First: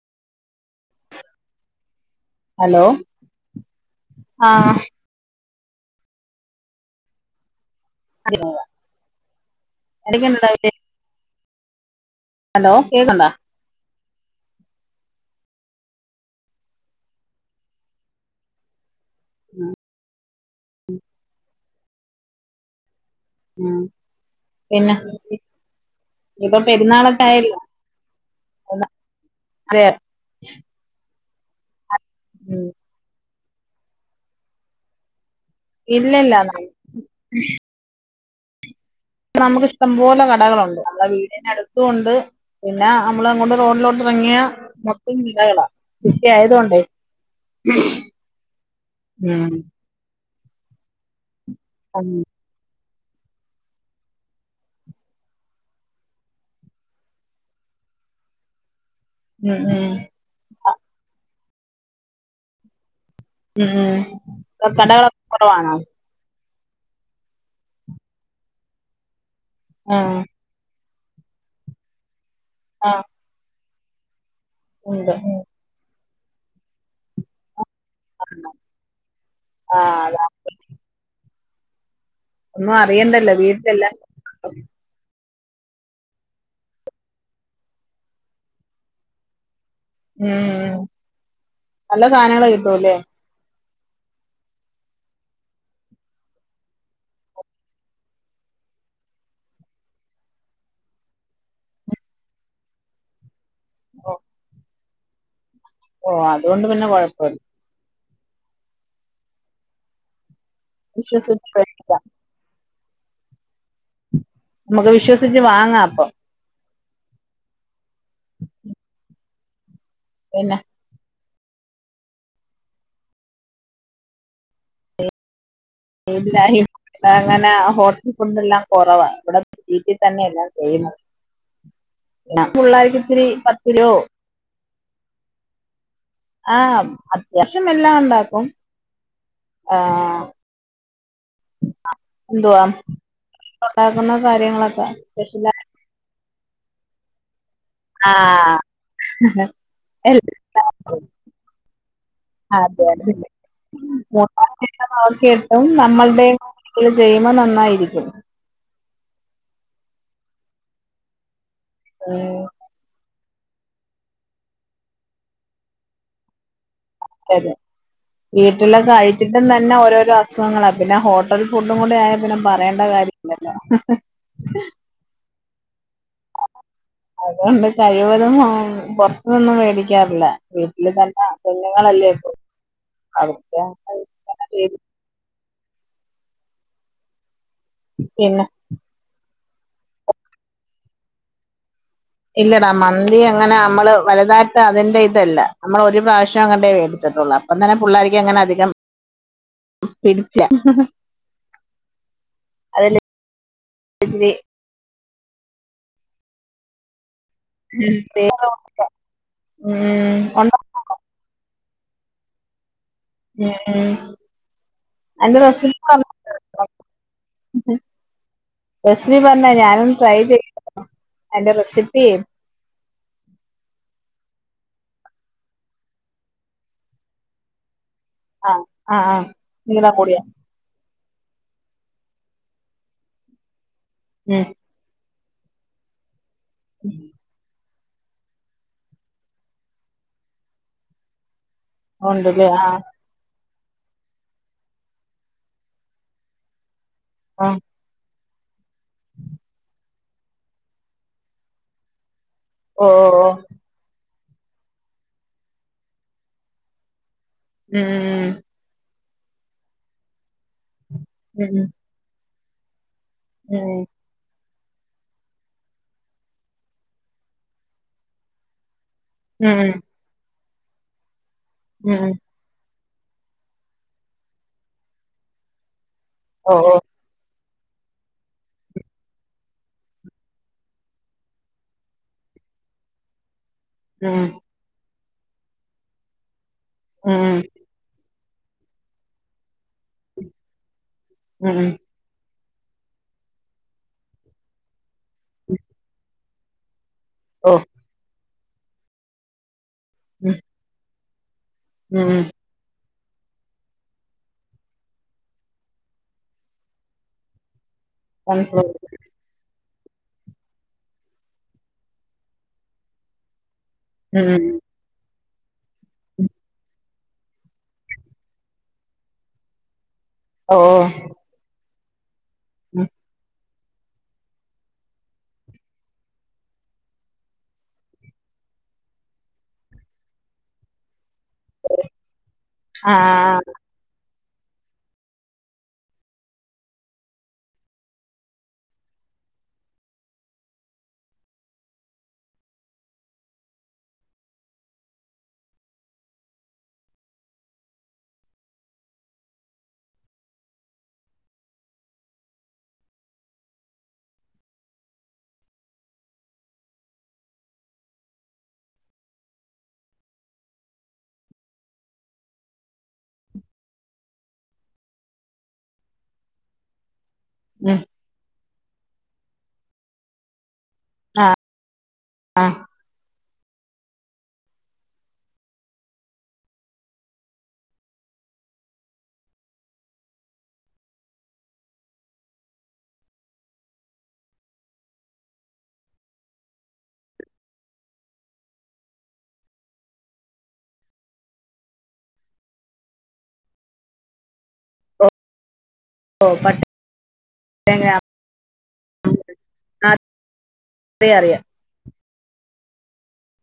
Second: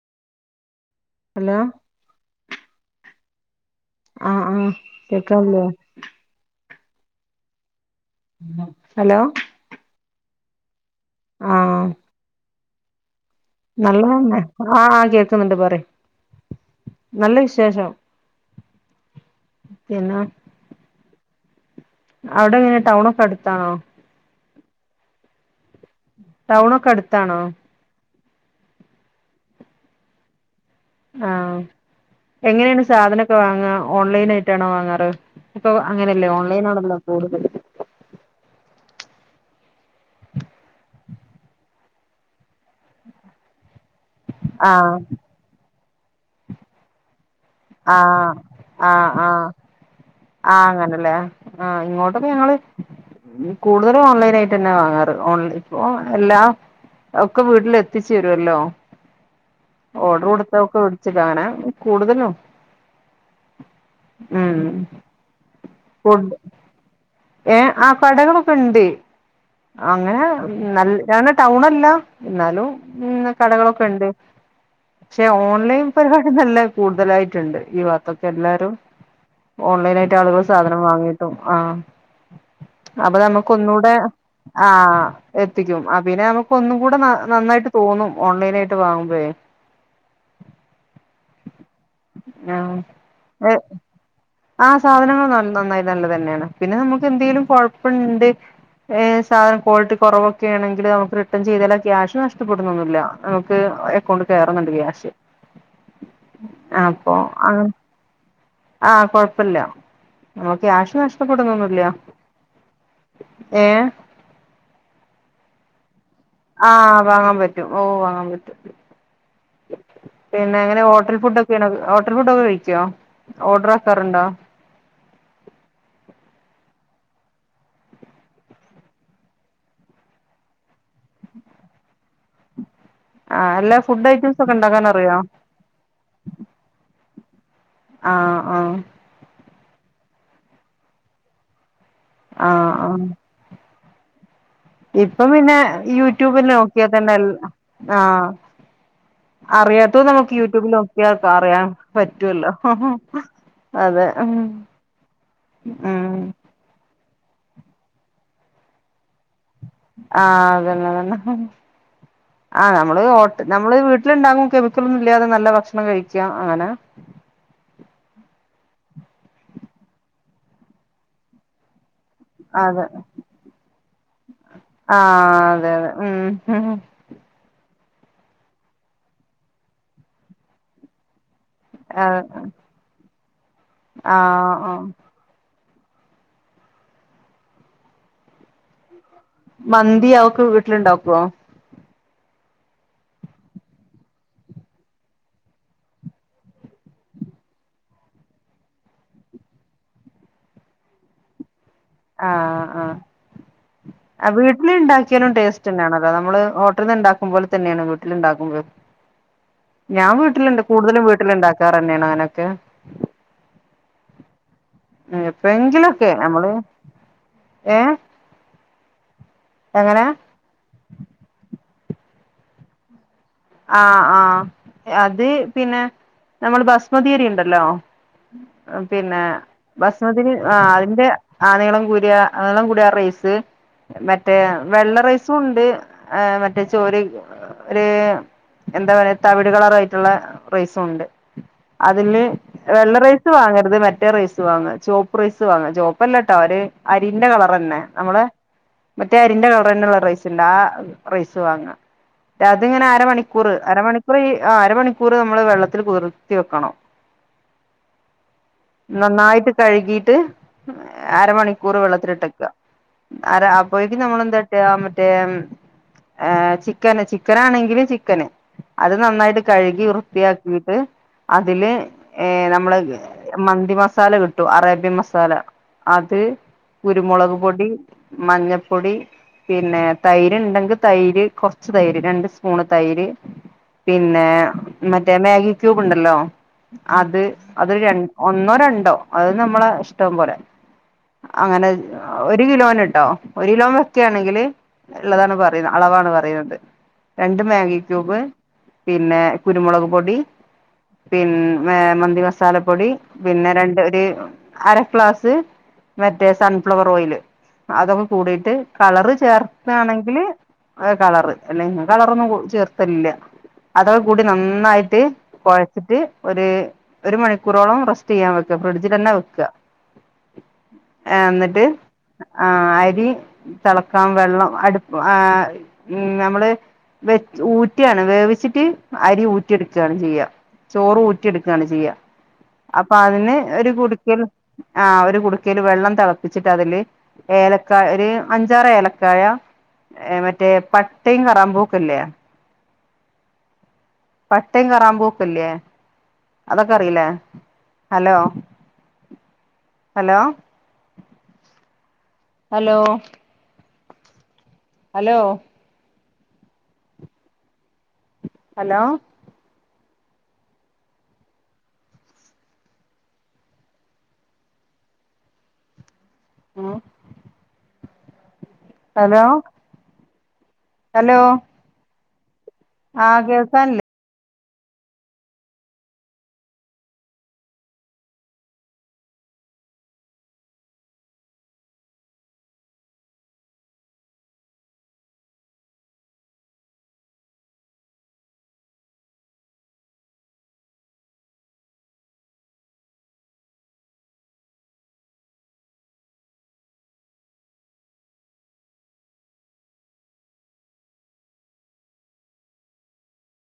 Hello hello ആഹ് ആഹ് കേക്കാല്ലോ ഹലോ [unintelligible] ആ ഹലോ കേക്ക്ണ്ടോ നല്ലത തന്നെ ആ കേൾക്കുന്നുണ്ട് പറി നല്ല വിശേഷം എന്ന അവിടെ എങ്ങനെ ടൗണൊ ടുത്താണോ പിന്ന ഇപ്പൊ ടൗണൊക്കെ പെരുന്നാളക്ക അടുത്താണോ ആയല്ലോ എന്ന വേ അഹ് എങ്ങനെയാണ് സാധന പ്പോ വാങ്ങ ഓൺലൈൻ ആയിട്ടാണോ വാങ്ങാറ് ഇപ്പ ഇല്ല അങ്ങനെയല്ലേ ഇല്ല ഓൺലൈനാണല്ലോ കൂടുതൽ നമുക്കിഷ്ടം പോലെ കടകളുണ്ട് നമ്മടെ വീടിനടുത്തുണ്ട് പിന്ന നമ്മളെങ്ങോട്ട് റോഡിലോട്ട് ഭങ്ങിയ ആഹ് മൊത്തം നിലകളാ സിറ്റി ആയതോണ്ടെ അഹ് ആ ആ അഹ് അങ്ങനല്ലേ അ ആഹ് ഉം ഇങ്ങോട്ടൊക്കെ ഞങ്ങള് കൂടുതലും ഓൺലൈനായിട്ട് ന്നെ വാങ്ങാറ് ഓൺ ഇപ്പൊ എല്ലാ ഒക്കെ വീട്ടില് എത്തിച്ചുരുവല്ലോ ഉം ഉം ഓടർ കൊടുത്തൊക്ക് [unintelligible] കൂടുതലും ഉം ഉം പ്പം കടകളൊ കൊതുവാണോ ഫുഡ് ഏ ആ കടകളൊക്കെ ഉണ്ടെ ആഹ് അങ്ങനെ ന ഞാന് ടൗണല്ല എന്നാലും ആഹ് ഉം കടകളൊെ ക്കൊണ്ട് ഉണ്ട് ക്ഷെ ഓൺലൈൻ പരിപാടി നല്ല കൂടുതലായിട്ടുണ്ട് ഈ ഭാഗത്തൊക്കെ എല്ലാരും ആഹ് ഓൺലൈൻ ആയിട്ട് അതാ ആളുകൾ സാധനം വാങ്ങിയിട്ടു ആ ഒന്നും അപ്പ അറിയണ്ടല്ലോ നമുക്ക് ഒന്നൂടെ വീട്ടിലെല്ലാം ആ എത്തിക്കും അ പിന്നെ നമുക്ക് ഒന്നും കൂടെ ന നന്നായിട്ട് തോന്നും ഓൺലൈനായിട്ട് വാങ്ങുമ്പഴെ ഉം ഉം നല്ല സാനങ്ങള് കിട്ടുംല്ലേ ആ ആ സാധനങ്ങൾ നൽ നന്നായി നല്ലത് തന്നെയാണ് പിന്നെ നമു ഇതെന്തേലും കൊഴപ്പണ്ട് ഏ സാനം ക്വാളിറ്റി കൊറവൊക്കെ ആണെങ്കിൽ നമുക്ക് റിട്ടേൺ ചെയ്താല് ക്യാഷ് നഷ്ടപ്പെടുന്നൊന്നുല്ല ഓ എക്കൗണ്ടി കയറുന്നുണ്ട് ക്യാഷ് ഓ അതുകൊണ്ട് പിന്നെ അപ്പൊ കൊഴപ്പല്ല ആ കൊഴപ്പെല്ല ആ ക്യാഷ് വിശ്വസിച്ച് നഷ്ടപ്പെടുന്നൊന്നൂല്യ മ്മക്ക് വിശ്വസിച്ച് വാങ് ങ്ങാം അപ്പം ആ വാങ്ങാൻ പറ്റും ഓ വാങ്ങാൻ പറ്റും പിന്നെ പിന്നെങ്ങനെ ഹോട്ടൽ ഫുഡ് ഹോട്ടൽ ഫുഡൊക്കെ കഴിക്യോ ഓർഡർ ആക്കാറുണ്ടോ ഇല്ലാ [unintelligible] ഇവിടെ അങ്ങനെ ഹോട്ടൽ ഫുഡ് എല്ലാം കൊറവാ. ഇവിടെ വീട്ടി തന്നെയല്ലാം ചെയ്യുന്നത് [unintelligible] ആ അല്ല പത്തിരോ ഫുഡ് ഐറ്റംസ് ഒക്കെ ഉണ്ടാക്കാൻ അറിയോ ആ [unintelligible] എല്ലാം ആ ഉണ്ടാക്കും ആ ആ ആ എന്തുവാ ആ [inaudible] കാര്യങ്ങളൊക്കെ [unintelligible] ട്യൂബില് നോക്കിയാ തന്നെ [unintelligible] ആ അറിയാത്തത് നമുക്ക് എല്ലാം യൂട്യൂബിൽ നോക്കിയ അറിയാൻ പറ്റൂല്ലോ ങ് അതെ ഹോ അതെ ഓ അതെ മ് മൂന്നാം ചേമ നന്നായിരിക്കും ആഅതന്നെ തന്നെ ഉം ആ നമ്മള് നമ്മള് വീട്ടിലുണ്ടാവും കെമിക്കൽ ഒന്നും ഇല്ലാതെ നല്ല ഭക്ഷണം കഴിക്കാം അങ്ങനെ അതതെ വീട്ടിലെ കയിച്ചിട്ടും തന്നെ ഓരോരോ അസുഖങ്ങളാ പിന്നെ ഹോട്ടൽ ഫുഡും കൂടെ ആയ ന്നെ പറയേണ്ട കാര്യല്ലല്ലോ ആ [unintelligible] മ് [unintelligible] അതുകൊണ്ട് കഴിവതും പുറത്തൊന്നും മേടിക്കാറില്ല വീട്ടില് തന്നാ ആ അത് ആ ആ പിന്നെ മന്തി അവക്ക് വീട്ടിലിണ്ടക്കുവോ ഇല്ലടാ മന്തി അങ്ങനെ നമ്മള് വലുതായിട്ട് അതിന്റെ ഇതല്ല നമ്മൾ ഒരു പ്രാവശ്യം അങ്ങണ്ടേ വേടിച്ചിട്ടുള്ളൂ അപ്പം തന്നെ പിള്ളേർക്ക് അങ്ങനെ അധികം പിടിച്ചില ആ ആ ഇച്ചിരി വീട്ടില് ഇണ്ടാ ഒരിക്കലും ടസ്റ്റ് തന്നാണല്ലോ നമ്മള് ഹോട്ടിലിന്നോണ്ട ഉം തന്നെയാണ് വീട്ടിലുണ്ടാക്കുമ്പഴും ഞാൻ ഉം ഉണ്ടോ വീട്ടിലുണ്ട് കൂടുതലും വീട്ടിലിണ്ടാ [unintelligible] മ് മ് എന്റെ റെസിപ്പി പറ എപ്പോഴെങ്കിലൊക്കെ നമ്മള് ഏ റെസിപ്പി പറഞ്ഞ ഞാനും എങ്ങനെ ട്രൈ ചെയ് എന്റെ റെസിപ്പി [inaudible] ആ ആ അത് പിന്നെ നമ്മള് ബസ്മതിയരി ഉണ്ടല്ലോ ആ ആ ആ പിന്നെ നീളം കൂടിയ ബസ്മതി ആ അതിന്റെ ആ നീളം കൂടിയ നീളം കൂടിയ ആ റൈസ് മറ്റേ ഉം വെള്ള റൈസ് സുണ്ട് ആ മറ്റേ ചോറി ഒര് എന്താ പറയാ തവിട് കളറായിട്ടുള്ള റൈസും ഉണ്ട് അതില് ഉണ്ടല്ലേ ആ വെള്ളറൈസ് വാങ്ങ അത് മറ്റേ റൈസ് വാങ്ങ ചോപ്പ് റൈസ് വാങ്ങ ചോപ്പല്ലാട്ടോ അവര് അരിന്റെ ആ കളറ് തന്നെ നമ്മള് മറ്റേ അരിന്റെ കളർ തന്നുള്ള റൈസ്ണ്ട് ആ റൈസ് വാങ്ങാം അതിങ്ങെനെ ഓ അര ഓ മണി ഓ കൂറ് അര മണി അ അരമണിക്കൂറ് നമ്മള് വെള്ളത്തിൽ കുതിർത്തി വെക്കണം മ് നന്നായിട്ട് കഴുകിട്ട് ഉം ഉം അരമണിക്കൂറ് വെളത്തിലിട്ടേക ആരാ ഉം അപ്പോയേക്കും നമ്മളെന്ത- [unintelligible] മറ്റേ ഏ ചിക്കന് ചിക്കാനാണെങ്കില് ചി ക്കന് അത് നന്നായിട്ട് ഉം ഉം കഴുകി വൃത്തിയാ എന്നിട്ട് അതില് ഉം ഉം. ഏ നമ്മള്ക് മന്തി മസാല കിട്ടൂ അറേബ്യൻ മസാല അത് ഓ ഓ കുരുമൊളക് പ് പൊടി മഞ്ഞപ്പൊടി പിന്നെ തൈര് ണ്ടെങ്കി തൈര് കൊർച് തൈര് രണ്ട് സ്പൂണ് - തൈര് ഉം പിന്നാ മറ്റേ മാഗി ക്യൂബ്ണ്ടല്ലോ അത് ഉം അത് ര- ഒന്നോ രണ്ടോ അത് നമ്മള- ഇഷ്ടം പോലെ ഉം ഉം അങ്ങനെ- ഒരു കിലോന്ട്ടോ ഒരിലോ വെക്കാ ണെങ്കില് ഇള്ളതാണ് പറീന്ന അളവാണ് പറീണത്- എ ഓ മാഗി ക്യൂബ് പിന്നെ കുരുമുളകും പൊടി ഉം പിന്നെ മേ ഉം മന്തി മസാല പ്പൊടി പിന്നെ രണ്ട് ഒര് അര ക്ലാസ് മറ്റേ സൺഫ്ലവർ ഓയില് അതൊക്ക കൂടിയിട്ട് സൺഫ്ലവർ കളറ് ചേർ- താണെങ്കില് അ കളറ് അല്ല നാ കള റൊന്നും കു ചേർത്തലില്ല അതോ കൂടി ഉം ഉം നന്നായ്ട്ട് കൊഴച്ചിട്ട് ഉം. ഒര് ഒരു മണിക്കൂറോളം റെസ്റ്റ്യ്യാൻ വെക്കഫ്രിഡ്ജിതന്നെ വെക്ക. ഓ ഓ ഏ ആന്ന്ട്ട് അ ഉം അരി തെളക്കാം വെള്ളംഅടുപ്പ് അ അ ഹ്മ് നമ്മള് വെച്ച് ഊറ്റിയാണ് വേവിച്ചിട്ട് അരി ഊറ്റിയെട്ക്കാണ് ചെയ്യ ചോറ് ഊ- റ്റെടുക്കാണ് ചെയ്യ ആ അപ്പൊ അതിന് ആ ഒരു കുടുക്കൽ ആ ഒരു കുടിക്കൽ വെള്ളം തിളപ്പിച്ചിട്ട് അതില് ഏലക്കായ ഒരു അഞ്ചാറ് ഏലക്കായ മറ്റേ പട്ടയും കറാമ്പൂ പ്ല്ലേ പട്ടയും കറാമ്പൂക്കല്ലേ അതൊക്കെ അറിയില്ലേ hello hello hello hello hello ഉം ഉം ഹലോ ഹലോ. ആഹ് ആഹ് കേൾക്കാൻ ല്ലേ? [unintelligible] അറിയ അറിയാം